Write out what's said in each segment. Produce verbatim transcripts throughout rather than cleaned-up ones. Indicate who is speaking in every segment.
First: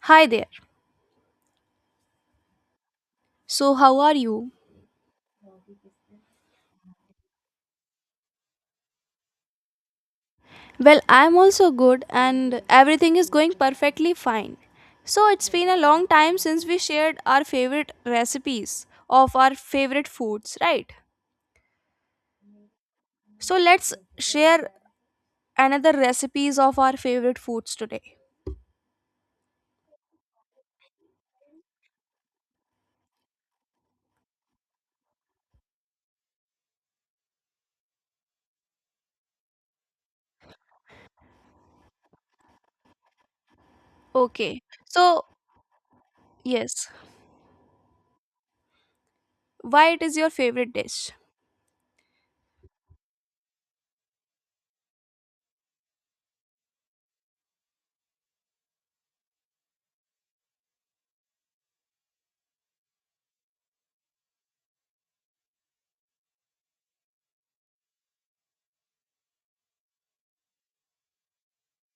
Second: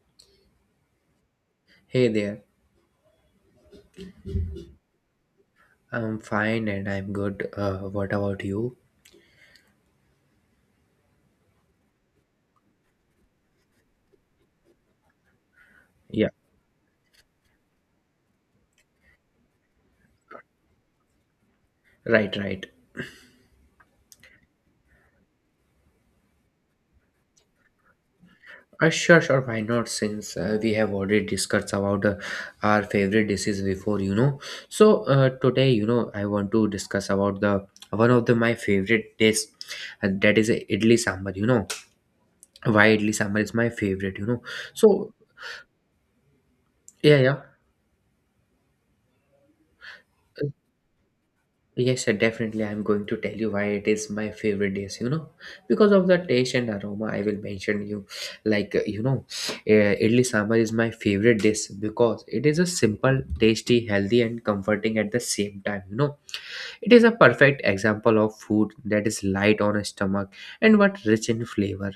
Speaker 1: Hi there.
Speaker 2: Hey there,
Speaker 1: So, how are you?
Speaker 2: I'm fine and I'm good. Uh, what about you?
Speaker 1: Well, I'm also good and everything is going perfectly fine. So, it's been a long
Speaker 2: Yeah.
Speaker 1: time since we shared our favorite recipes of our favorite foods, right?
Speaker 2: Right, right.
Speaker 1: So, let's share another recipes of our favorite foods today.
Speaker 2: Uh, sure, sure, why not? Since uh, we have already discussed about uh, our favorite dishes before, you know. So uh, today, you know, I want to discuss about the one of the my favorite dish, uh, that is uh, idli sambar. You know, why idli sambar is my favorite? You know,
Speaker 1: Okay.
Speaker 2: so
Speaker 1: So, yes,
Speaker 2: yeah, yeah.
Speaker 1: why it is your favorite dish?
Speaker 2: Yes, sir, definitely. I'm going to tell you why it is my favorite dish, you know, because of the taste and aroma. I will mention you, like, uh, you know, uh, idli sambar is my favorite dish because it is a simple, tasty, healthy, and comforting at the same time. You know, it is a perfect example of food that is light on a stomach and what rich in flavor.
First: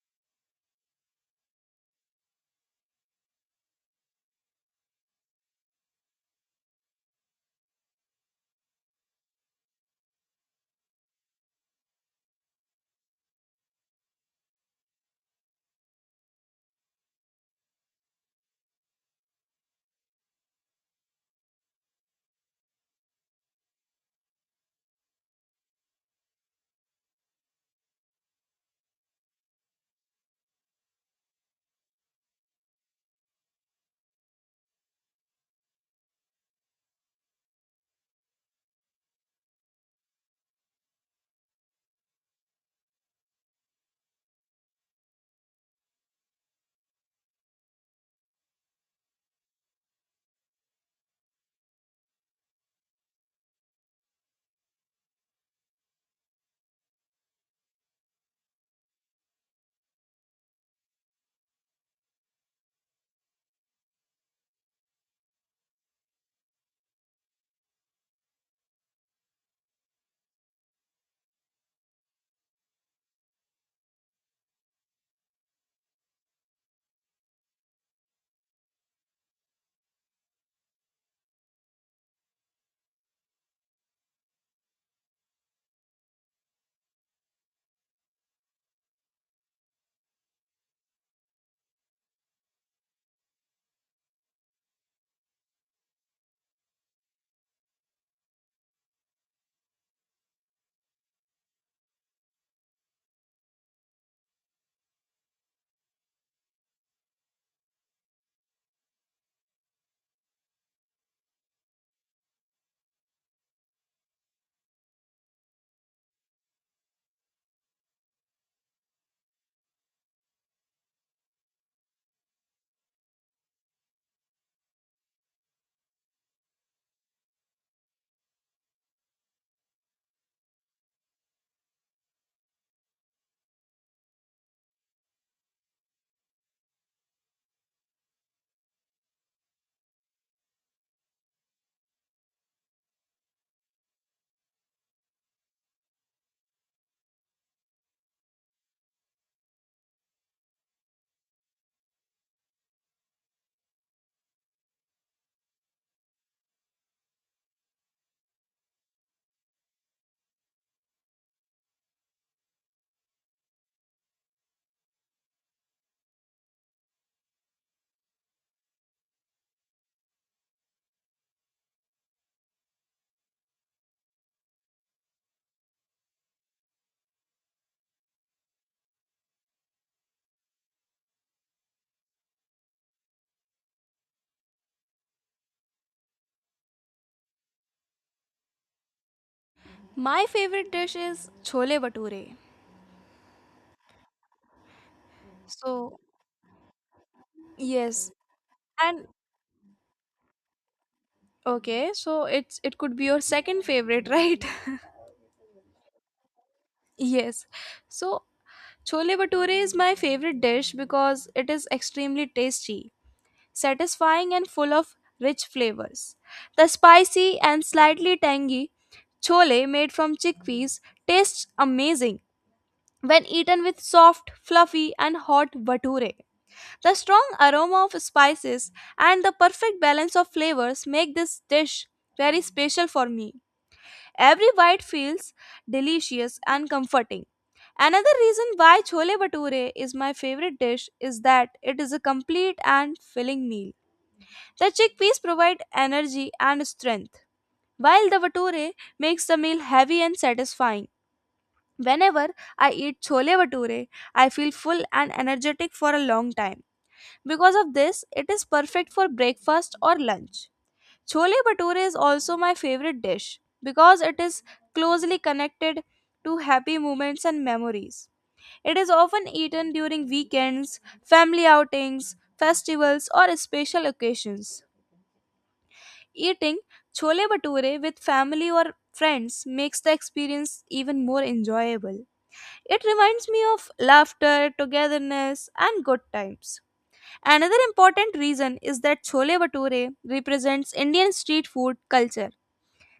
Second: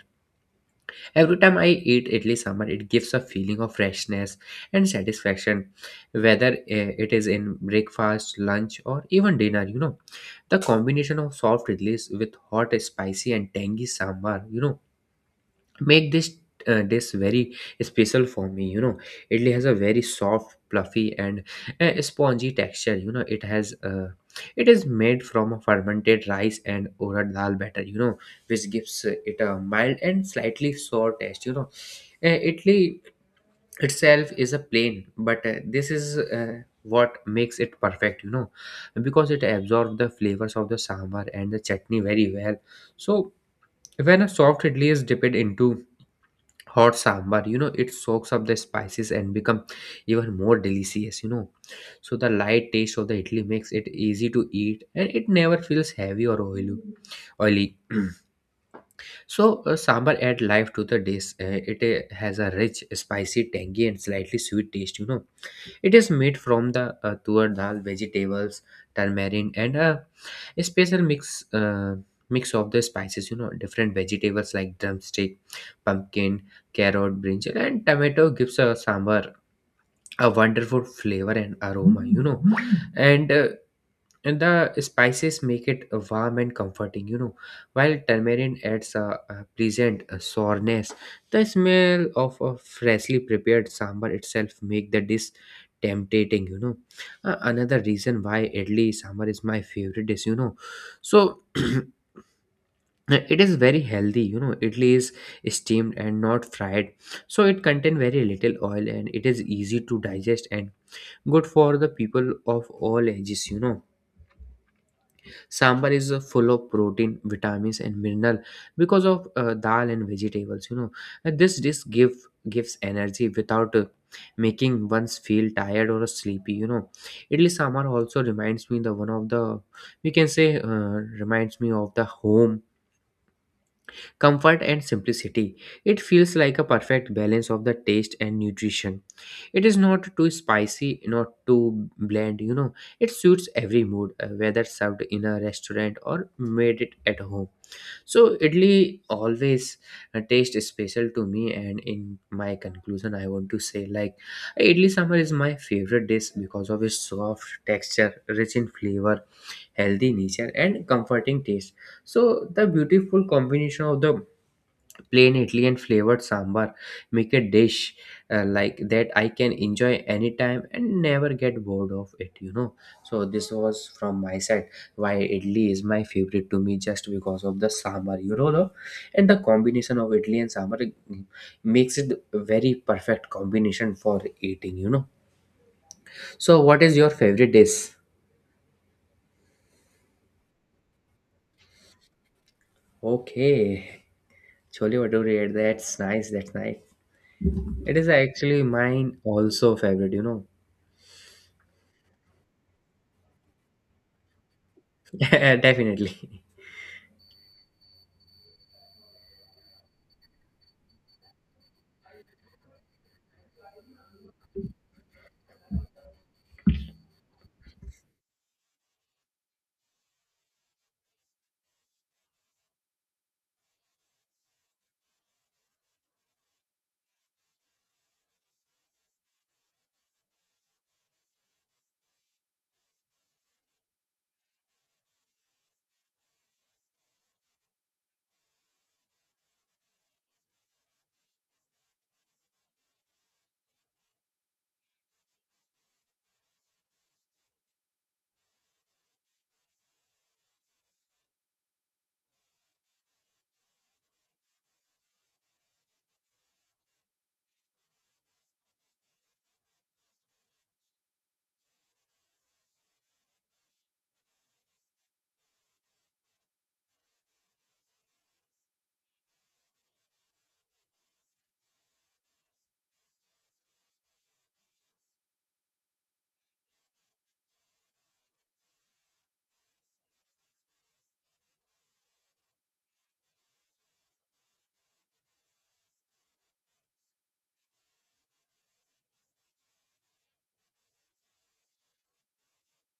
Speaker 2: Every time I eat idli sambar, it gives a feeling of freshness and satisfaction, whether eh, it is in breakfast, lunch, or even dinner. You know, the combination of soft idlis with hot, spicy, and tangy sambar, you know, make this uh, dish very special for me. You know, idli has a very soft, fluffy, and uh, spongy texture. You know, it has uh, it is made from a fermented rice and urad dal batter. You know, which gives uh, it a mild and slightly sour taste, you know. uh, Italy itself is a plain, but uh, this is uh, what makes it perfect, you know, because it absorbs the flavors of the sambar and the chutney very well. So, when a soft idli is dipped into hot sambar, you know, it soaks up the spices and become even more delicious, you know. So the light taste of the idli makes it easy to eat and it never feels heavy or oily oily so uh, Sambar add life to the dish. Uh, it uh, has a rich, spicy, tangy, and slightly sweet taste, you know. It is made from the uh, tuar dal, vegetables, turmeric, and a special mix uh, mix of the spices. You know, different vegetables like drumstick, pumpkin, carrot, brinjal, and tomato gives a sambar a wonderful flavor and aroma. You know, and uh, and the spices make it uh, warm and comforting, you know, while tamarind adds a, a pleasant uh, sourness. The smell of a freshly prepared sambar itself make the dish tempting, you know. Uh, another reason why idli sambar is my favorite dish, you know so it is very healthy. You know, idli is steamed and not fried, so it contain very little oil and it is easy to digest and good for the people of all ages, you know. Sambar is uh, full of protein, vitamins, and mineral because of uh, dal and vegetables. You know, and this dish give gives energy without uh, making one's feel tired or sleepy. You know, idli sambar also reminds me the one of the, we can say, uh, reminds me of the home comfort and simplicity. It feels like a perfect balance of the taste and nutrition. It is not too spicy, not too bland, you know. It suits every mood, uh, whether served in a restaurant or made it at home. So, idli always uh, tastes special to me, and in my conclusion, I want to say, like, idli sambar is my favorite dish because of its soft texture, rich in flavor, healthy nature, and comforting taste. So, the beautiful combination of the plain idli and flavored sambar make a dish uh, like that I can enjoy anytime and never get bored of it, you know. So this was from my side why idli is my favorite to me, just because of the sambar, you know, the, and the combination of idli and sambar, mm, makes it a very perfect combination for eating, you know. So what is your favorite dish?
Speaker 1: My favorite dish is chole bhature.
Speaker 2: Okay, chole bhature, that's
Speaker 1: So,
Speaker 2: nice, that's nice. It is
Speaker 1: yes.
Speaker 2: actually
Speaker 1: And
Speaker 2: mine also favorite, you know.
Speaker 1: okay, so it's it could be your second favorite, right?
Speaker 2: Definitely.
Speaker 1: Yes. So, chole bhature is my favorite dish because it is extremely tasty, satisfying and full of rich flavors. The spicy and slightly tangy chole made from chickpeas tastes amazing when eaten with soft, fluffy and hot bhature. The strong aroma of spices and the perfect balance of flavors make this dish very special for me. Every bite feels delicious and comforting. Another reason why chole bhature is my favorite dish is that it is a complete and filling meal. The chickpeas provide energy and strength, while the bhature makes the meal heavy and satisfying. Whenever I eat chole bhature, I feel full and energetic for a long time. Because of this, it is perfect for breakfast or lunch. Chole bhature is also my favorite dish because it is closely connected to happy moments and memories. It is often eaten during weekends, family outings, festivals, or special occasions. Eating chole bhature with family or friends makes the experience even more enjoyable. It reminds me of laughter, togetherness, and good times. Another important reason is that chole bhature represents Indian street food culture.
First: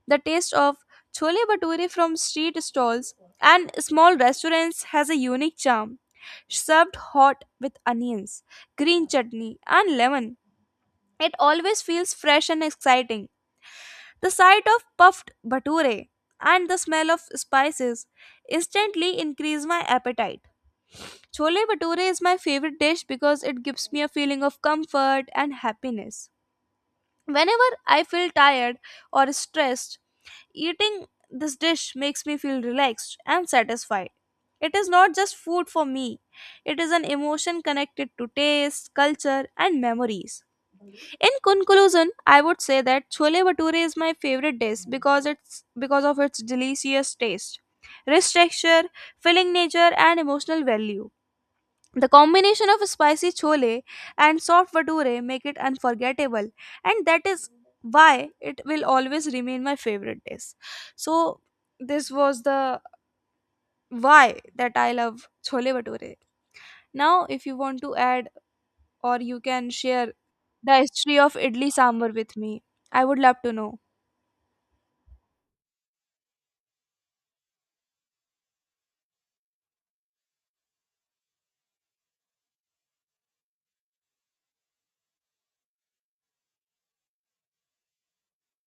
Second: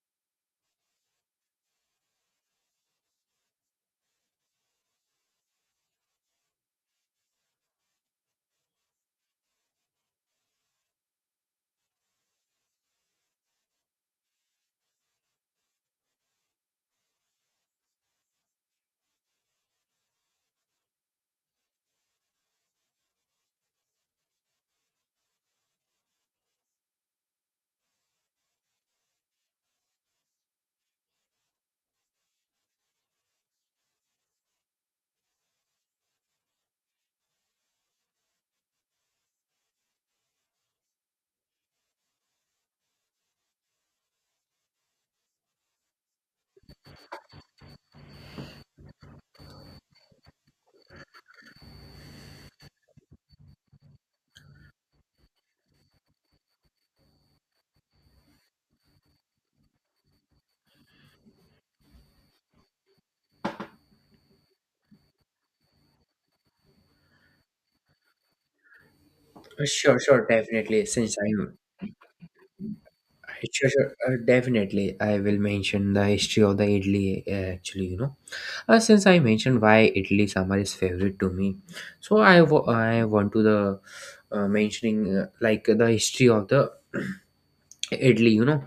Speaker 1: The taste of chole bhature from street stalls and small restaurants has a unique charm. Served hot with onions, green chutney, and lemon, it always feels fresh and exciting. The sight of puffed bhature and the smell of spices instantly increase my appetite. Chole bhature is my favorite dish because it gives me a feeling of comfort and happiness. Whenever I feel tired or stressed, eating this dish makes me feel relaxed and satisfied. It is not just food for me, it is an emotion connected to taste, culture, and memories. In conclusion, I would say that chole bhature is my favorite dish because it's because of its delicious taste, rich texture, filling nature, and emotional value. The combination of spicy chole and soft vadure make it unforgettable, and that is why it will always remain my favorite dish. So this was the why that I love chole bhature. Now, if you want to add or you
Speaker 2: Uh,
Speaker 1: can
Speaker 2: Sure,
Speaker 1: share
Speaker 2: sure,
Speaker 1: the
Speaker 2: definitely. Since
Speaker 1: history of
Speaker 2: I'm
Speaker 1: idli sambar with me, I would love to
Speaker 2: sure,
Speaker 1: know.
Speaker 2: sure, uh, definitely, I will mention the history of the Italy. uh, Actually, you know, uh, since I mentioned why Italy summer is favorite to me, so I wa- I want to the uh, mentioning, uh, like, the history of the Italy, you know.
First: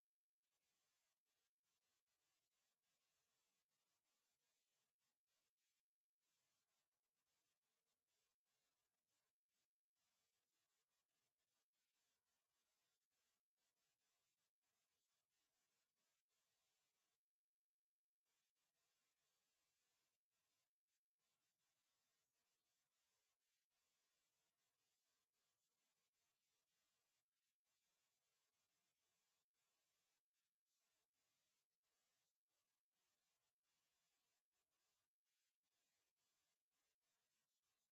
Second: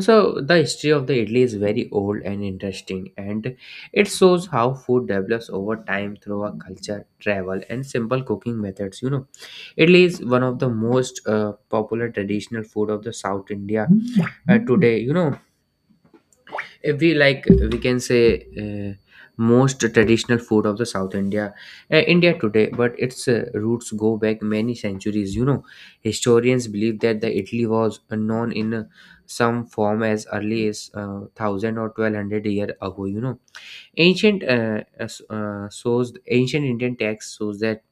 Speaker 2: So the history of the Italy is very old and interesting, and it shows how food develops over time through a culture, travel, and simple cooking methods. You know, Italy is one of the most uh, popular traditional food of the South India uh, today. You know, we like, we can say, uh, most traditional food of the south india uh, india today, but its uh, roots go back many centuries. You know, historians believe that the italy was uh, known in uh, some form as early as uh, a thousand or twelve hundred year ago, you know. Ancient uh, as- uh, shows ancient indian text shows that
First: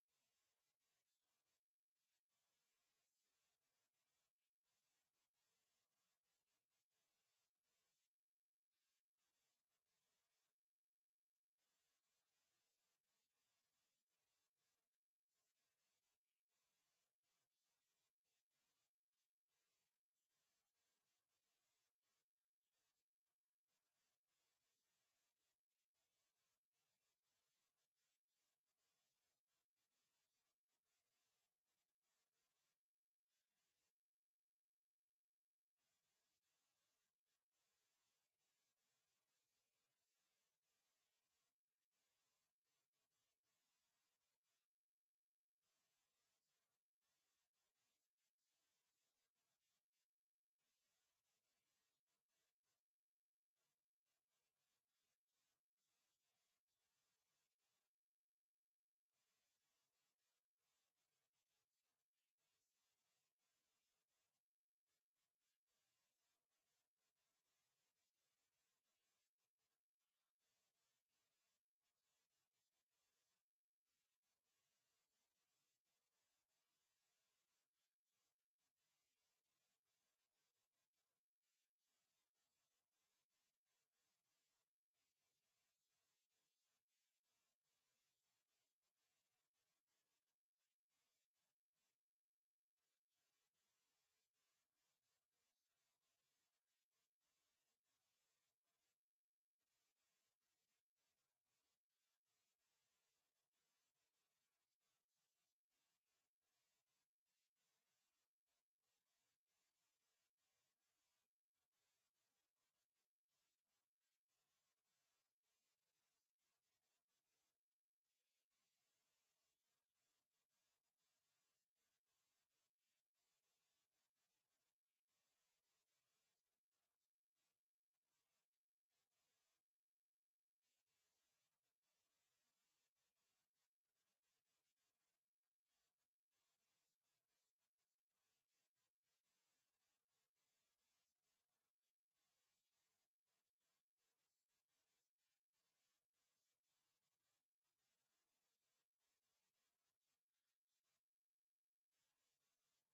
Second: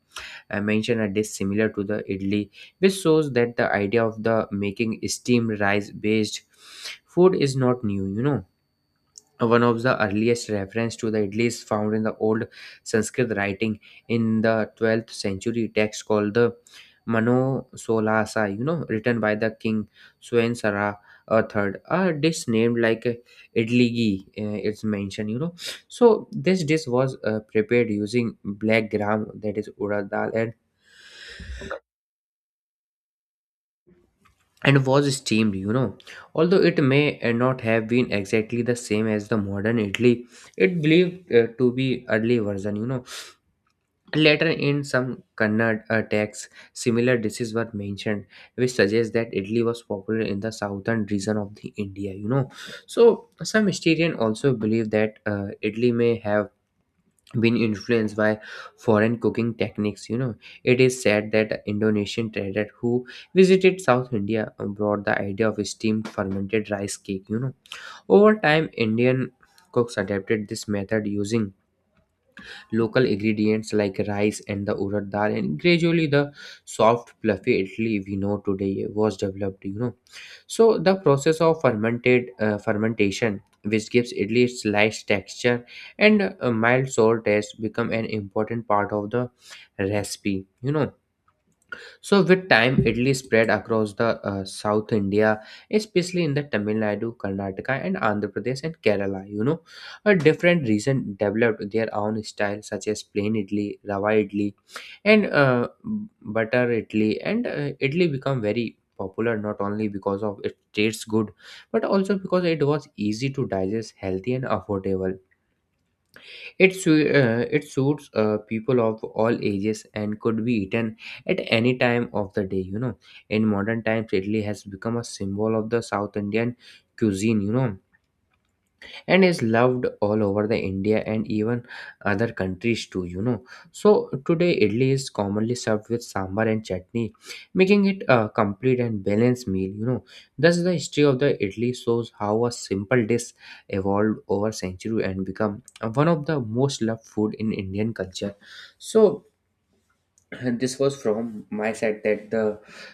Speaker 2: I mention a dish similar to the idli, which shows that the idea of the making steamed rice based food is not new, you know. One of the earliest reference to the idli is found in the old Sanskrit writing in the twelfth century text called the Mano Solasa, you know, written by the king Swayamsara three. A dish named, like, uh, idli ghee, uh, it's mentioned, you know. So this dish was uh, prepared using black gram, that is urad dal, and and was steamed, you know. Although it may uh, not have been exactly the same as the modern idli, it believed uh, to be early version, you know. Later in some Kannada uh, texts, similar dishes were mentioned, which suggests that Italy was popular in the southern region of the India. You know, so some historians also believe that uh, Italy may have been influenced by foreign cooking techniques. You know, it is said that Indonesian trader who visited South India brought the idea of steamed fermented rice cake. You know, over time, Indian cooks adapted this method using local ingredients like rice and the urad dal, and gradually the soft fluffy idli we know today was developed, you know. So the process of fermented uh, fermentation, which gives idli its light texture and a mild sour taste, become an important part of the recipe, you know. So, with time, idli spread across the uh, South India, especially in the Tamil Nadu, Karnataka, and Andhra Pradesh and Kerala. You know, a different region developed their own style, such as plain idli, rava idli, and uh, butter idli. And uh, idli become very popular not only because of it tastes good, but also because it was easy to digest, healthy, and affordable. It, su- uh, it suits uh, people of all ages and could be eaten at any time of the day. You know, in modern times, Italy has become a symbol of the South Indian cuisine. You know, and is loved all over the India and even other countries too, you know. So today idli is commonly served with sambar and chutney, making it a complete and balanced meal, you know. Thus the history of the idli shows how a simple dish evolved over century and become one of the most loved food in Indian culture. So this was from my side that the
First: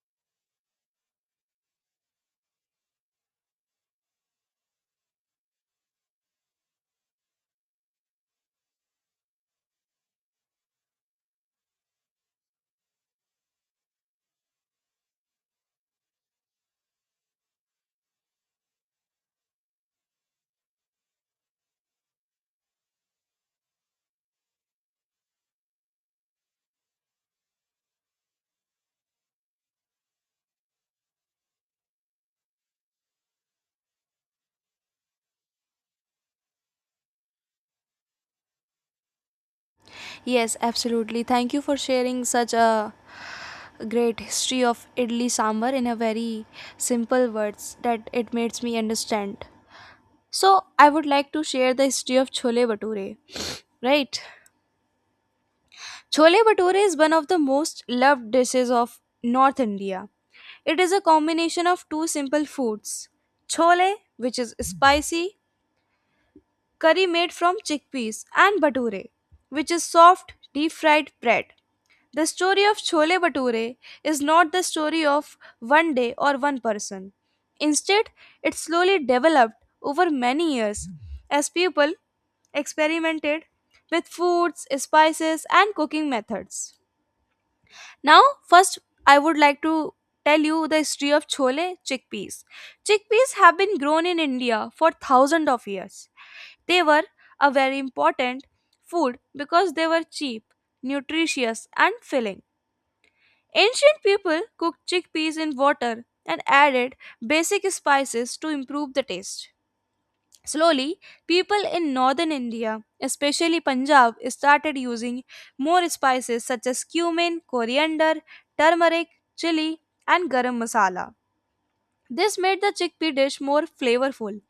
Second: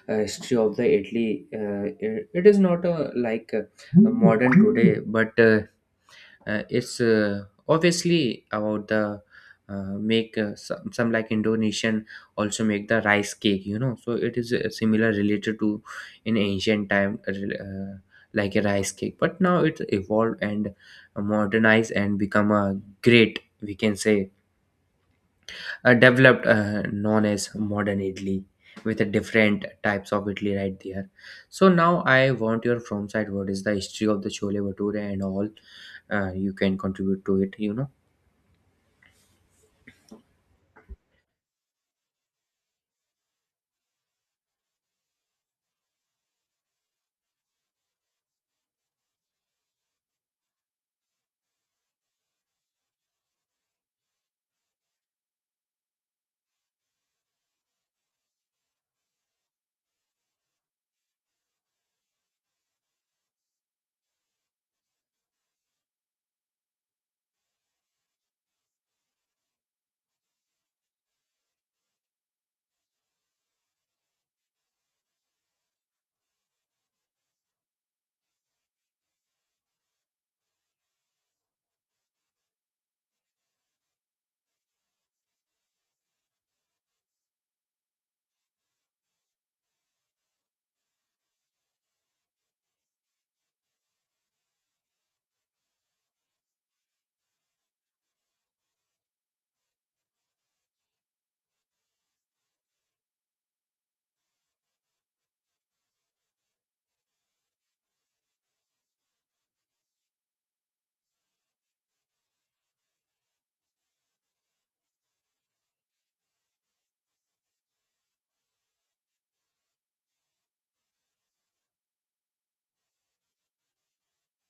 Speaker 2: uh, history of the Italy uh, it it is not a, like a, a modern today, but uh, uh, it's uh, obviously about the uh, make uh, some, some like, indonesian also make the rice cake, you know. So it is uh, similar related to in ancient time, uh, like a rice cake, but now it evolved and modernized and become a great, we can say, uh, developed, uh, known as modern Italy with a different types of Italy right there. So now I want your from side, what is the history of the Chole Bhature and all, uh, you can contribute to it, you know.
Speaker 1: Yes, absolutely. Thank you for sharing such a great history of idli sambar in a very simple words that it makes me understand. So I would like to share the history of chole bhature, right? Chole bhature is one of the most loved dishes of North India. It is a combination of two simple foods, chole, which is spicy curry made from chickpeas, and bhature, which is soft deep fried bread. The story of Chole Bhature is not the story of one day or one person. Instead, it slowly developed over many years as people experimented with foods, spices, and cooking methods. Now, first, I would like to tell you the history of chole chickpeas. Chickpeas have been grown in India for thousands of years. They were a very important food because they were cheap, nutritious, and filling. Ancient people cooked chickpeas in water and added basic spices to improve the taste. Slowly, people in northern India, especially Punjab, started using more spices such as cumin, coriander, turmeric, chili, and garam masala. This made the chickpea dish more flavorful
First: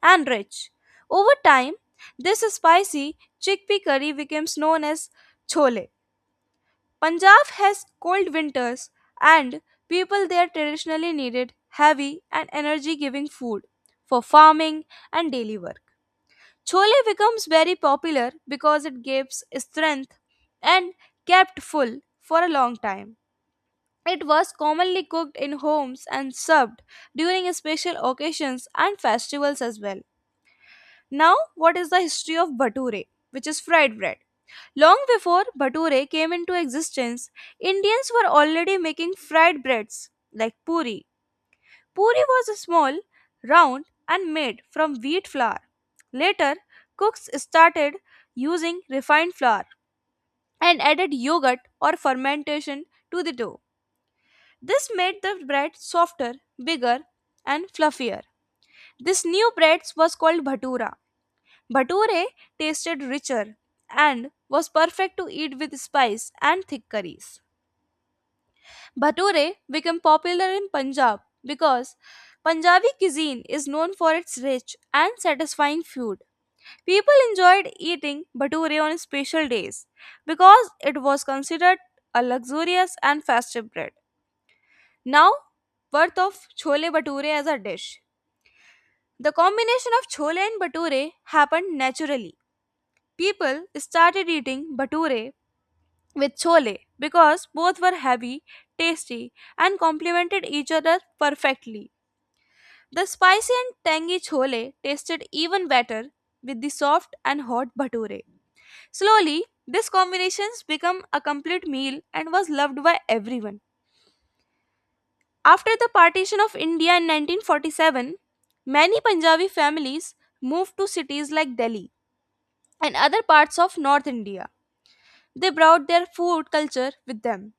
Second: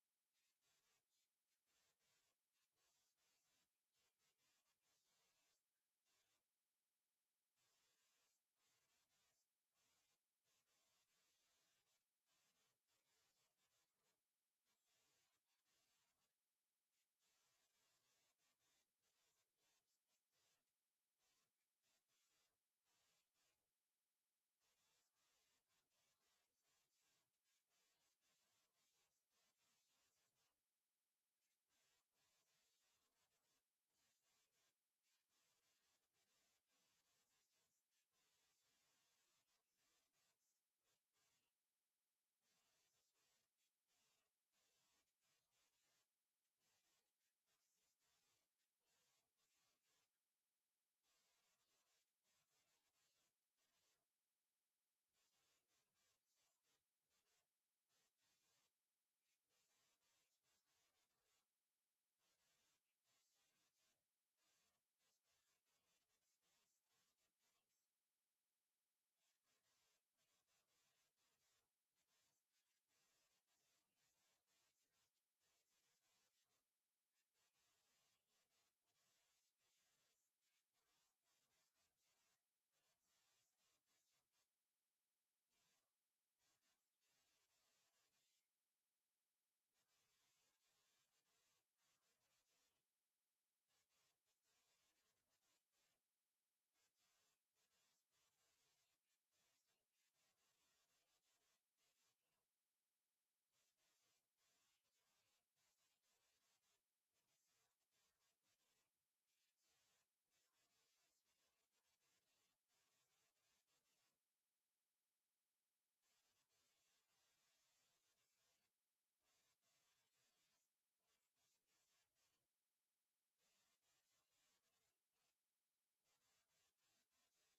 Speaker 1: and rich. Over time, this spicy chickpea curry becomes known as chole. Punjab has cold winters, and people there traditionally needed heavy and energy giving food for farming and daily work. Chole becomes very popular because it gives strength and kept full for a long time. It was commonly cooked in homes and served during special occasions and festivals as well. Now, what is the history of bhature, which is fried bread? Long before bhature came into existence, Indians were already making fried breads like puri. Puri was small, round, and made from wheat flour. Later, cooks started using refined flour and added yogurt or fermentation to the dough. This made the bread softer, bigger, and fluffier. This new bread was called bhatura. Bhature tasted richer and was perfect to eat with spice and thick curries. Bhature became popular in Punjab because Punjabi cuisine is known for its rich and satisfying food. People enjoyed eating bhature on special days because it was considered a luxurious and festive bread. Now, birth of chole bhature as a dish. The combination of chole and bhature happened naturally. People started eating bhature with chole because both were heavy, tasty, and complemented each other perfectly. The spicy and tangy chole tasted even better with the soft and hot bhature. Slowly, this combinations became a complete meal and was loved by everyone. After the partition of India in nineteen forty-seven, many Punjabi families moved to cities like Delhi and other parts of North India. They brought their food culture with them.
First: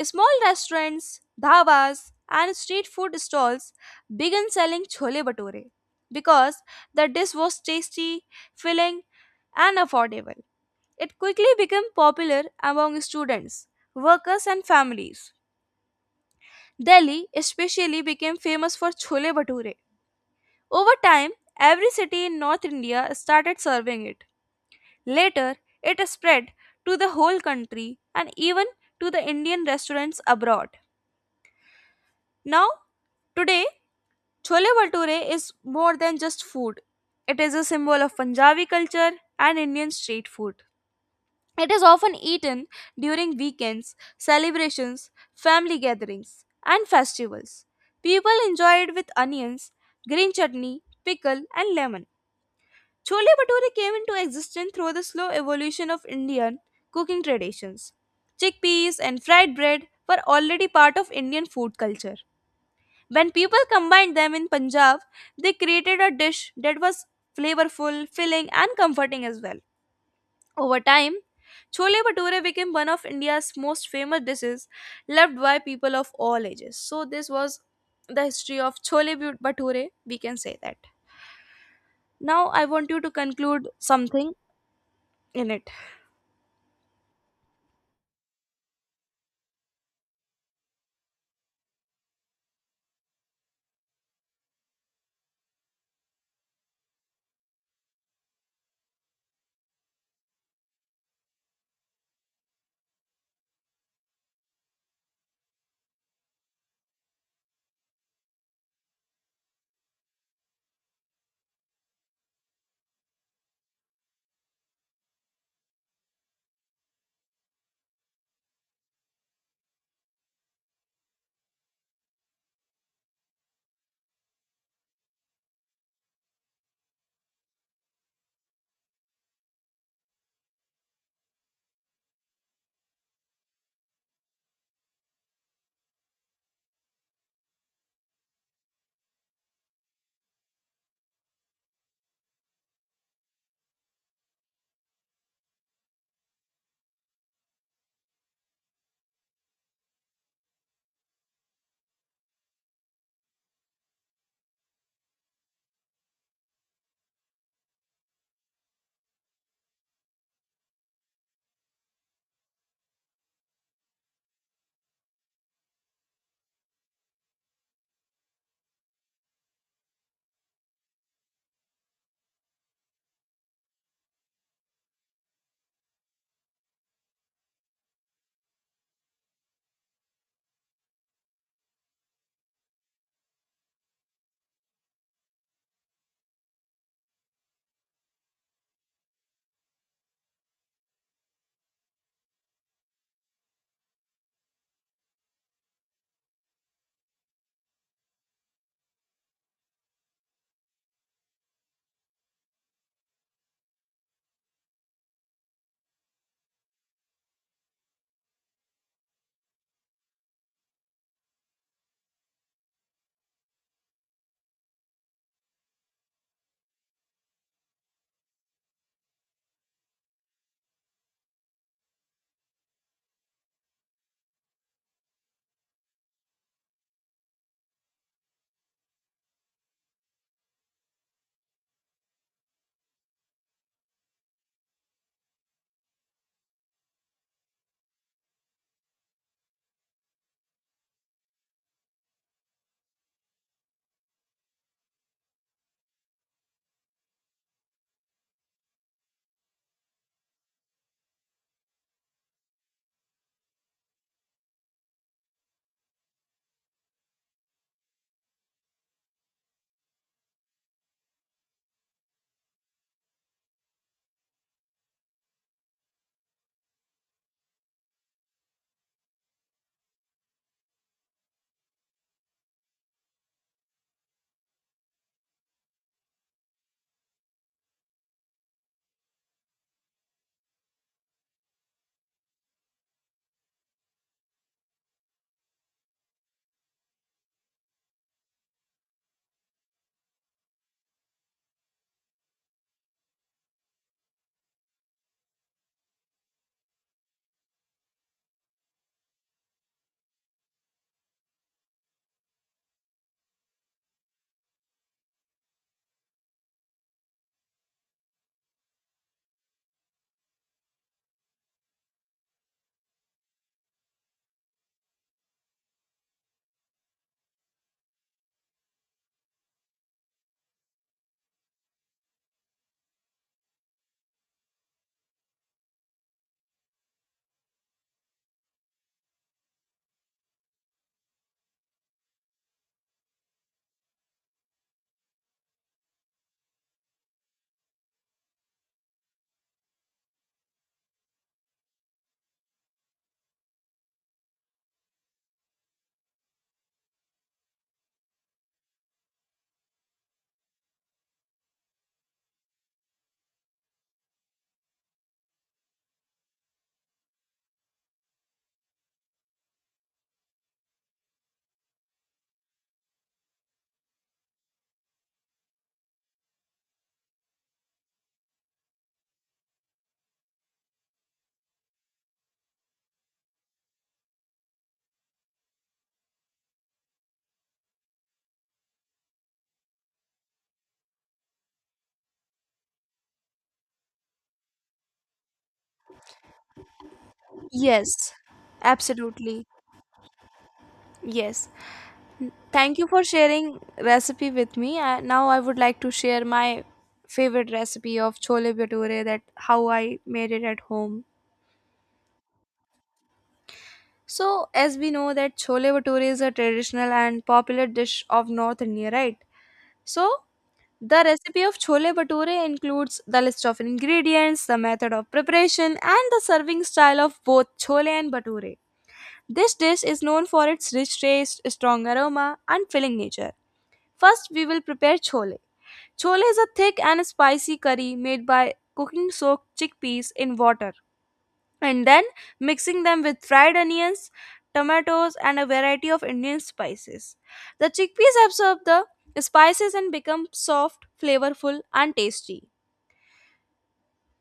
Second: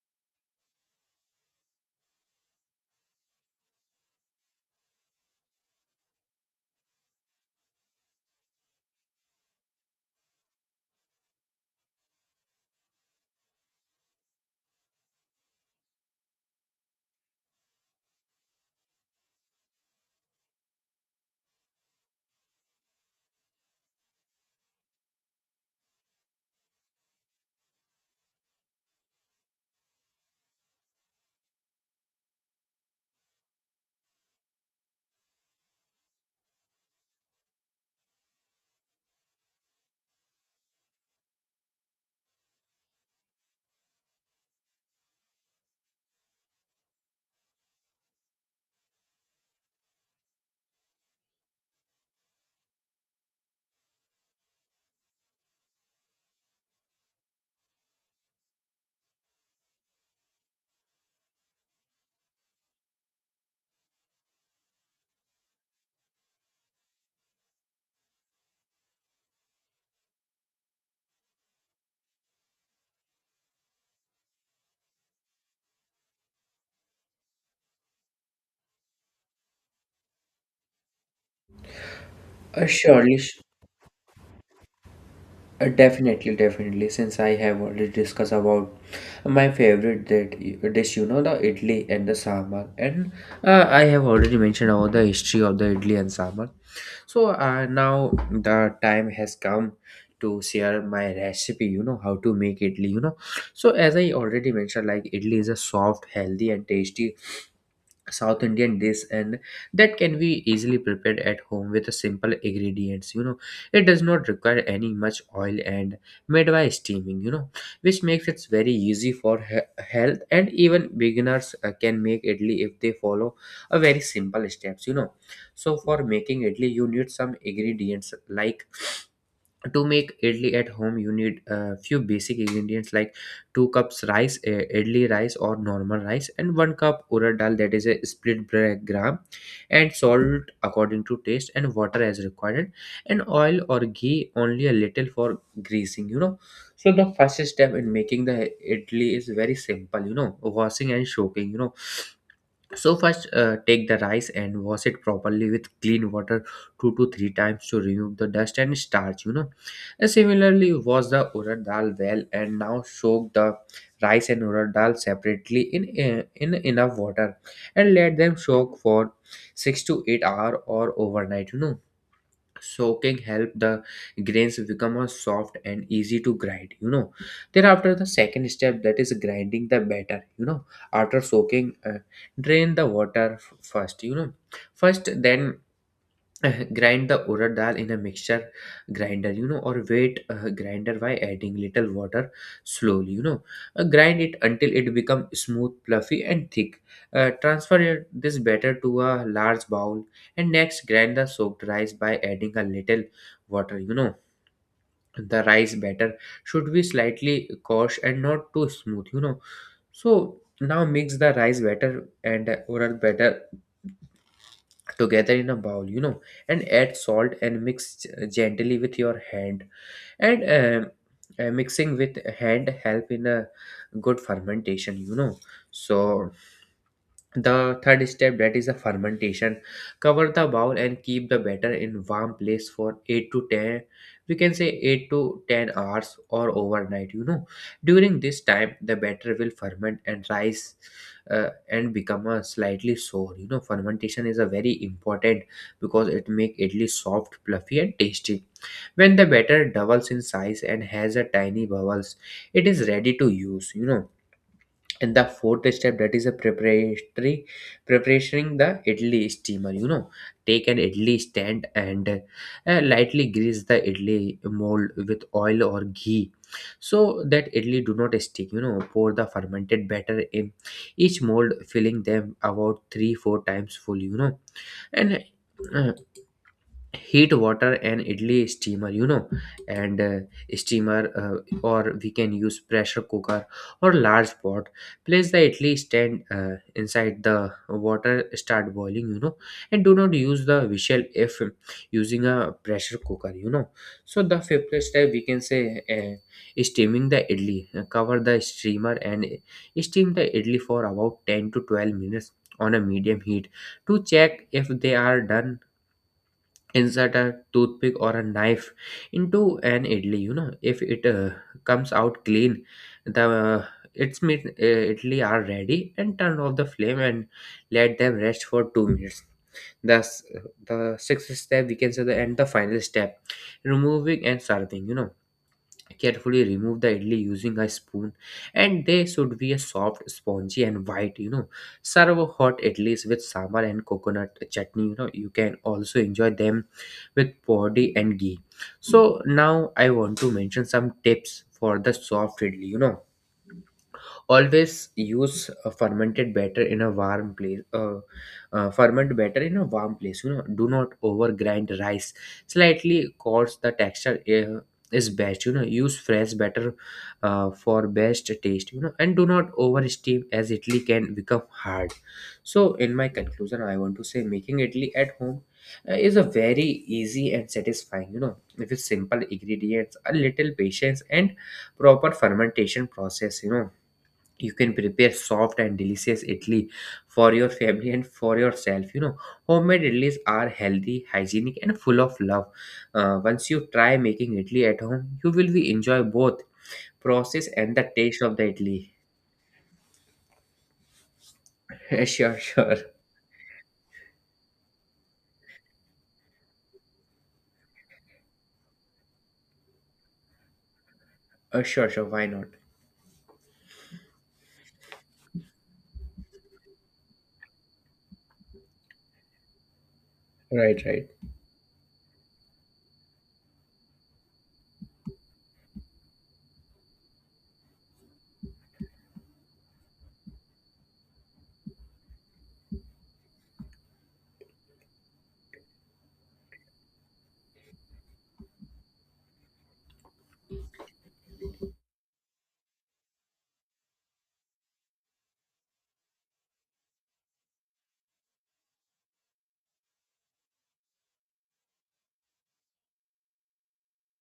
Speaker 1: Small restaurants, dhabas, and street food stalls began selling chole bhature because the dish was tasty, filling, and affordable. It quickly became popular among students, workers, and families. Delhi especially became famous for chole bhature. Over time, every city in North India started serving it. Later, it spread to the whole country and even to the Indian restaurants abroad. Now, today, Chole Bhature is more than just food. It is a symbol of Punjabi culture and Indian street food. It is often eaten during weekends, celebrations, family gatherings, and festivals. People enjoy it with onions, green chutney, pickle, and lemon. Chole Bhature came into existence through the slow evolution of Indian cooking traditions. Chickpeas and fried bread were already part of Indian food culture. When people combined them in Punjab, they created a dish that was flavorful, filling, and comforting as well. Over time, chole bhature became one of India's most famous dishes, loved by people of all ages. So this was the history of chole bhu- bhature, we can say that. Now I
Speaker 2: Uh,
Speaker 1: want you to
Speaker 2: surely,
Speaker 1: conclude something in
Speaker 2: Uh,
Speaker 1: it.
Speaker 2: definitely, definitely. Since I have already discussed about my favorite that dish, you know, the idli and the sambar, and uh, I have already mentioned about the history of the idli and sambar. So uh, now the time has come to share my recipe. You know how to make idli. You know, so as I already mentioned, like, idli is a soft, healthy, and tasty south indian dish and that can be easily prepared at home with a simple ingredients, you know it does not require any much oil and made by steaming, you know which makes it very easy for he- health, and even beginners uh, can make idli if they follow a very simple steps, you know so for making idli you need some ingredients like to make idli at home you need a few basic ingredients like two cups rice, uh, idli rice or normal rice, and one cup urad dal, that is a split gra- gram, and salt according to taste, and water as required, and oil or ghee only a little for greasing, you know so the first step in making the idli is very simple, you know washing and soaking, you know so first, uh, take the rice and wash it properly with clean water two to three times to remove the dust and starch. You know. And similarly, wash the urad dal well, and now soak the rice and urad dal separately in in enough water and let them soak for six to eight hour or overnight. You know soaking help the grains become a soft and easy to grind, you know thereafter the second step, that is grinding the batter, you know after soaking, uh, drain the water f- first, you know first then grind the urad dal in a mixture grinder, you know or wet uh, grinder by adding little water slowly, you know Uh, grind it until it become smooth, fluffy and thick. Uh, transfer your- this batter to a large bowl, and next grind the soaked rice by adding a little water, you know the rice batter should be slightly coarse and not too smooth, you know so now mix the rice batter and uh, urad batter together in a bowl, you know and add salt and mix g- gently with your hand, and um, uh, mixing with hand help in a good fermentation, you know so the third step, that is a fermentation. Cover the bowl and keep the batter in warm place for eight to ten, we can say eight to ten hours or overnight, you know. During this time the batter will ferment and rise, uh, and become a slightly sour, you know. Fermentation is a very important because it make idli soft, fluffy and tasty. When the batter doubles in size and has a tiny bubbles, it is ready to use, you know and the fourth step, that is a preparatory preparing the idli steamer, you know take an idli stand and uh, lightly grease the idli mold with oil or ghee so that idli do not stick, you know pour the fermented batter in each mold, filling them about three four times full, you know and uh, heat water and idli steamer, you know and uh, steamer, uh, or we can use pressure cooker or large pot, place the idli stand uh, inside the water, start boiling, you know and do not use the whistle if using a pressure cooker, you know so the fifth step we can say, uh, steaming the idli. Uh, cover the steamer and steam the idli for about ten to twelve minutes on a medium heat. To check if they are done, insert a toothpick or a knife into an idli, you know if it uh, comes out clean, the uh, its meat, uh, idli are ready, and turn off the flame and let them rest for two minutes. Thus, uh, the sixth step we can say, the and the final step, removing and serving, you know carefully remove the idli using a spoon, and they should be a soft, spongy and white, you know serve hot idlis with sambar and coconut chutney, you know you can also enjoy them with podi and ghee. So now I want to mention some tips for the soft idli, you know always use uh, fermented batter in a warm place, uh, uh, ferment batter in a warm place, you know do not over grind rice, slightly coarse the texture uh, is best, you know use fresh batter uh, for best taste, you know and do not over steam as idli can become hard. So in my conclusion I want to say, making idli at home uh, is a very easy and satisfying, you know with simple ingredients, a little patience and proper fermentation process, you know you can prepare soft and delicious idli for your family and for yourself, you know homemade idlis are healthy, hygienic and full of love. Uh, once you try making idli at home, you will be enjoy both process and the
Speaker 1: Yes,
Speaker 2: taste of the idli.
Speaker 1: absolutely. Yes.
Speaker 2: Sure, sure.
Speaker 1: Thank you for sharing recipe with me. I, now I would like to share my favorite recipe of chole bhature that how I made it at home.
Speaker 2: Uh, sure, sure, why not?
Speaker 1: So as we know that chole bhature is a traditional and popular dish of North India, right? So
Speaker 2: Right,
Speaker 1: the
Speaker 2: right.
Speaker 1: recipe of chole bhature includes the list of ingredients, the method of preparation, and the serving style of both chole and bhature. This dish is known for its rich taste, strong aroma, and filling nature. First, we will prepare chole. Chole is a thick and spicy curry made by cooking soaked chickpeas in water and then mixing them with fried onions, tomatoes, and a variety of Indian spices. The chickpeas absorb the spices and become soft, flavorful, and tasty.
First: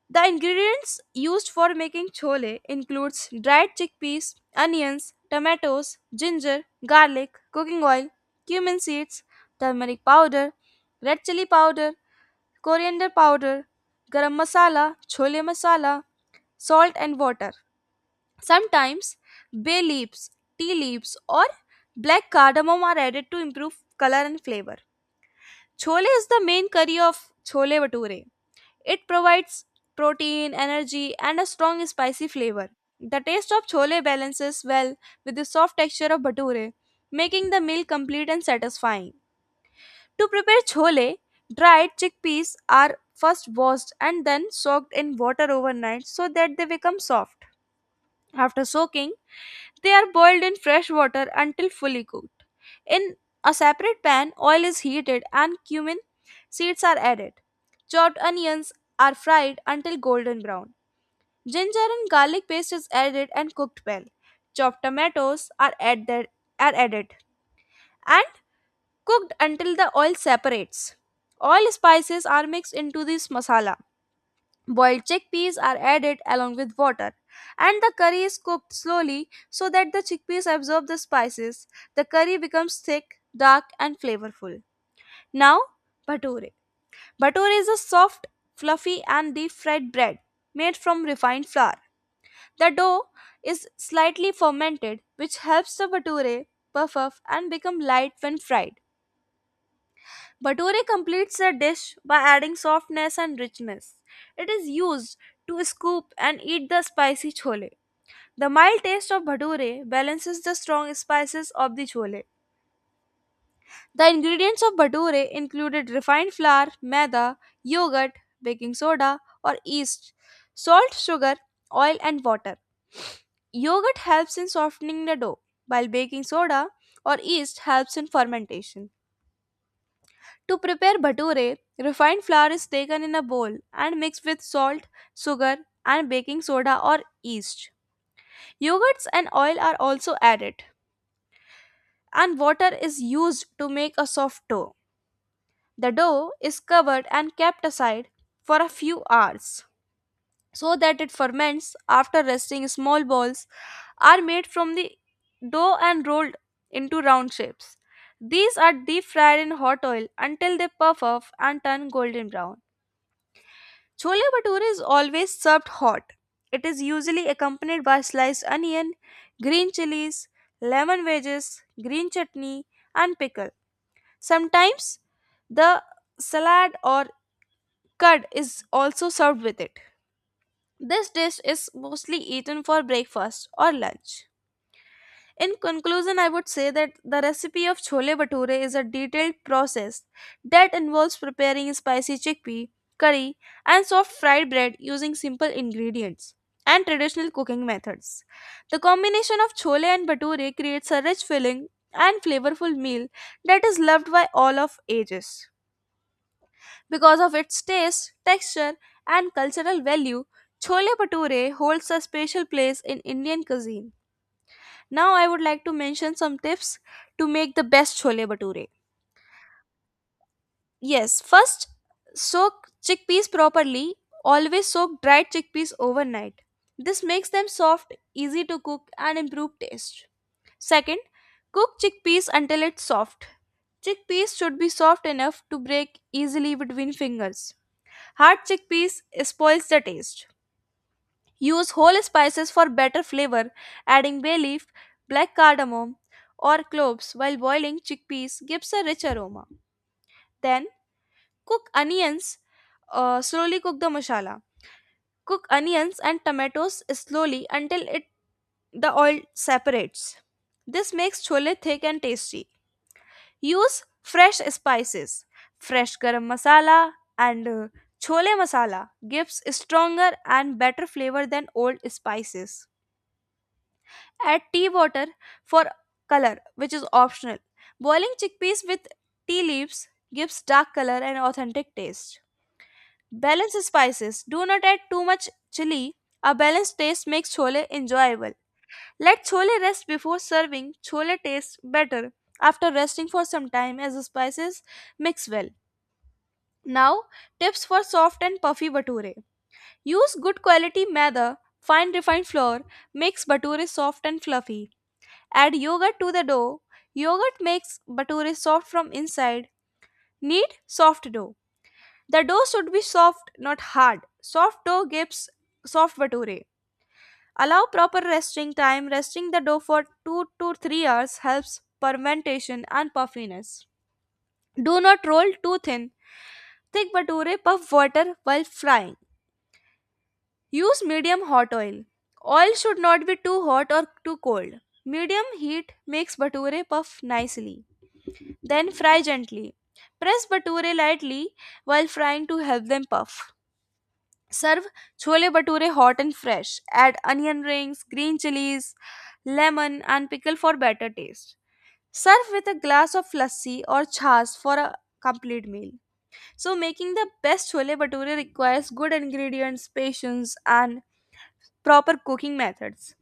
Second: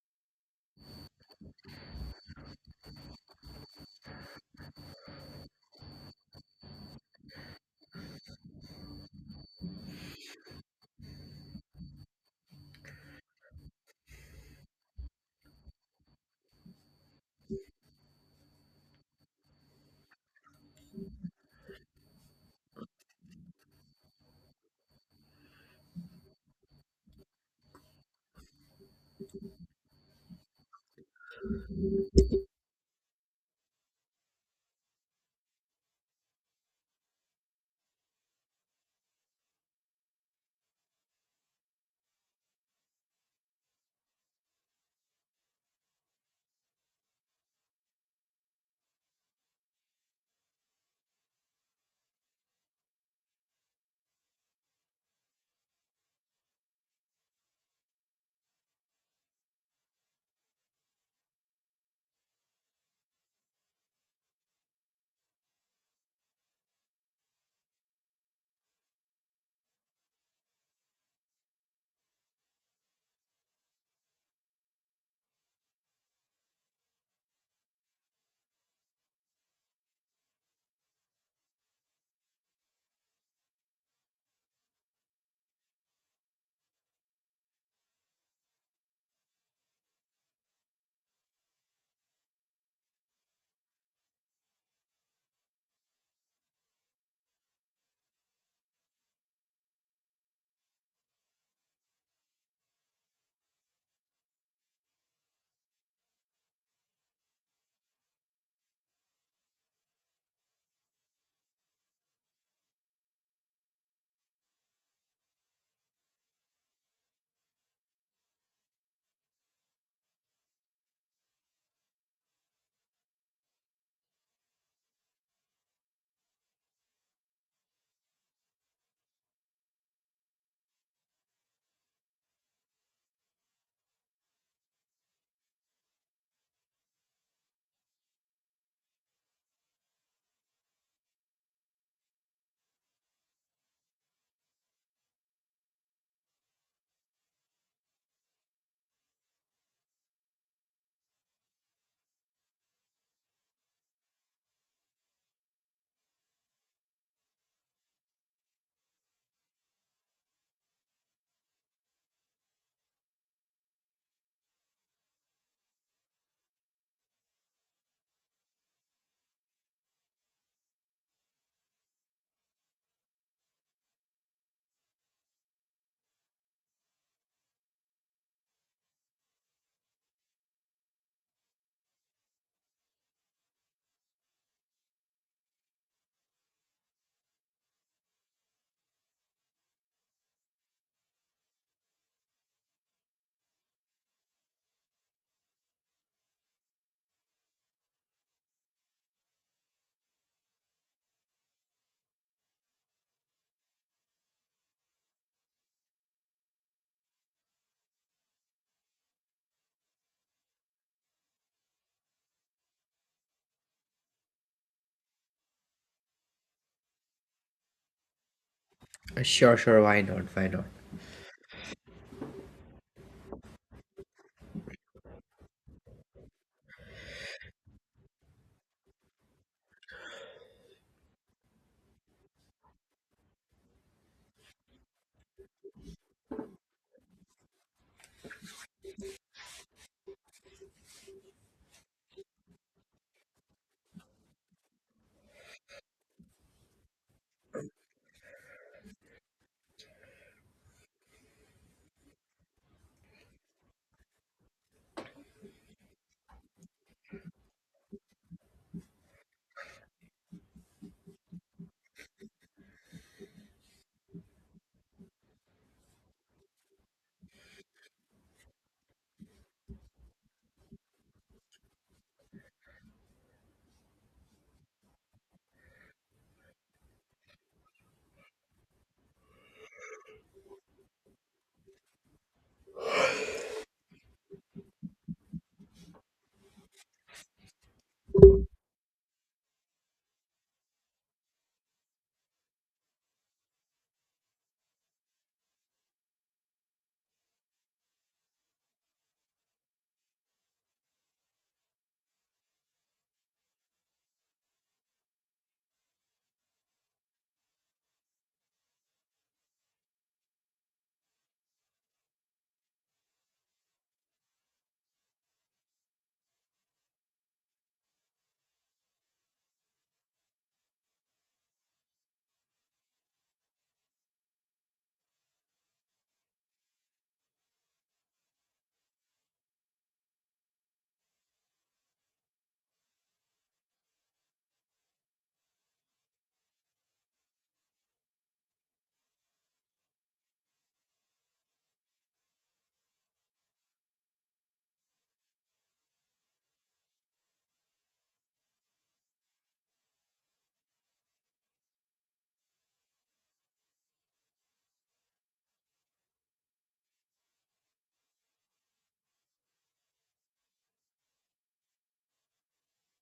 Speaker 1: The ingredients used for making chole includes dried chickpeas, onions, tomatoes, ginger, garlic, cooking oil, cumin seeds, turmeric powder, red chili powder, coriander powder, garam masala, chole masala, salt and water. Sometimes bay leaves, tea leaves or black cardamom are added to improve color and flavor. Chole is the main curry of chole bhature. It provides protein, energy and a strong spicy flavor. The taste of chole balances well with the soft texture of bhature, making the meal complete and satisfying. To prepare chole, dried chickpeas are first washed and then soaked in water overnight so that they become soft. After soaking, they are boiled in fresh water until fully cooked. In a separate pan, oil is heated and cumin seeds are added. Chopped onions are fried until golden brown. Ginger and garlic paste is added and cooked well. Chopped tomatoes are added, are added and cooked until the oil separates. Oil spices are mixed into this masala. Boiled chickpeas are added along with water, and the curry is cooked slowly so that the chickpeas absorb the spices. The curry becomes thick, dark, and flavorful. Now, bhature. Bhature is a soft, fluffy, and deep fried bread made from refined flour. The dough is slightly fermented, which helps the bhature puff up and become light when fried. Bhature completes the dish by adding softness and richness. It is used to scoop and eat the spicy chole. The mild taste of bhature balances the strong spices of the chole. The ingredients of bhature included refined flour, maida, yogurt, baking soda or yeast, salt, sugar, oil and water. Yogurt helps in softening the dough, while baking soda or yeast helps in fermentation. To prepare bhature, refined flour is taken in a bowl and mixed with salt, sugar, and baking soda or yeast. Yogurts and oil are also added, and water is used to make a soft dough. The dough is covered and kept aside for a few hours so that it ferments after resting. Small balls are made from the dough and rolled into round shapes. These are deep fried in hot oil until they puff up and turn golden brown. Chole bhature is always served hot. It is usually accompanied by sliced onion, green chilies, lemon wedges, green chutney, and pickle. Sometimes the salad or curd is also served with it. This dish is mostly eaten for breakfast or lunch. In conclusion, I would say that the recipe of chole bhature is a detailed process that involves preparing spicy chickpea, curry, and soft fried bread using simple ingredients and traditional cooking methods. The combination of chole and bhature creates a rich filling and flavorful meal that is loved by all of ages. Because of its taste, texture, and cultural value, chole bhature holds a special place in Indian cuisine. Now I would like to mention some tips to make the best chole bhature.
Speaker 2: Uh, sure, sure, why not, why not?
Speaker 1: Yes, first soak chickpeas properly. Always soak dried chickpeas overnight. This makes them soft, easy to cook and improve taste. Second, cook chickpeas until it's soft. Chickpeas should be soft enough to break easily between fingers. Hard chickpeas spoils the taste. Use whole spices for better flavor, adding bay leaf, black cardamom, or cloves while boiling chickpeas gives a rich aroma. Then cook onions, uh, slowly cook the masala. Cook onions and tomatoes slowly until it the oil separates. This makes chole thick and tasty. Use fresh spices. Fresh garam masala and uh, chole masala gives stronger and better flavor than old spices. Add tea water for color, which is optional. Boiling chickpeas with tea leaves gives dark color and authentic taste. Balance spices. Do not add too much chili. A balanced taste makes chole enjoyable. Let chole rest before serving. Chole tastes better after resting for some time as the spices mix well. Now, tips for soft and puffy bature. Use good quality maida, fine refined flour, makes bature soft and fluffy. Add yogurt to the dough. Yogurt makes bhature soft from inside. Knead soft dough. The dough should be soft, not hard. Soft dough gives soft bhature. Allow proper resting time. Resting the dough for two to three hours helps fermentation and puffiness. Do not roll too thin. Thick bhature puff water while frying. Use medium hot oil. Oil should not be too hot or too cold. Medium heat makes bhature puff nicely. Then fry gently. Press bhature lightly while frying to help them puff. Serve chole bhature hot and fresh. Add onion rings, green chilies, lemon, and pickle for better taste. Serve with a glass of lassi or chas for a complete meal. So, making the best chole bhature requires good ingredients, patience, and proper cooking methods.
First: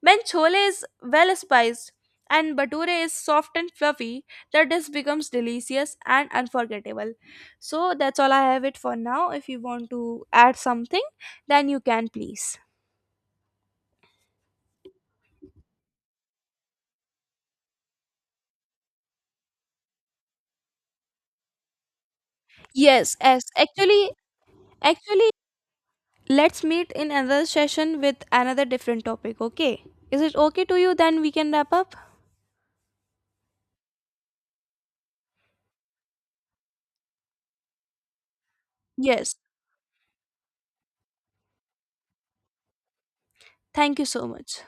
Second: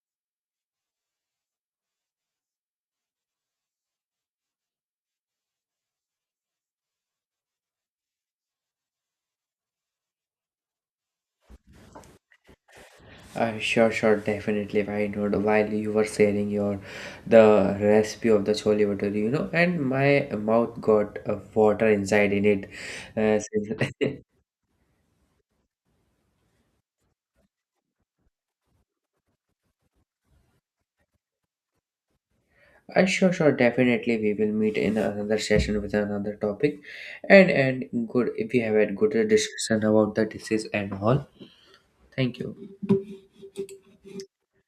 Speaker 1: When chole is well spiced and bature is soft and fluffy, the dish becomes delicious and unforgettable. So that's all I have it for now. If you want to add something, then you can please.
Speaker 2: Uh, sure, sure, definitely. Why not? While you were sharing your the recipe of the chole bhature, you know, and my mouth got uh, water inside in it.
Speaker 1: Yes,
Speaker 2: Uh,
Speaker 1: yes. Actually,
Speaker 2: since-
Speaker 1: actually, let's meet in another session with another different topic. Okay? Is it okay to you? Then we can wrap up.
Speaker 2: uh, sure, sure, definitely. We will meet in another session with another topic, and and good. If we have had good
Speaker 1: Yes.
Speaker 2: discussion about the disease and all, thank you.
Speaker 1: Thank you so much.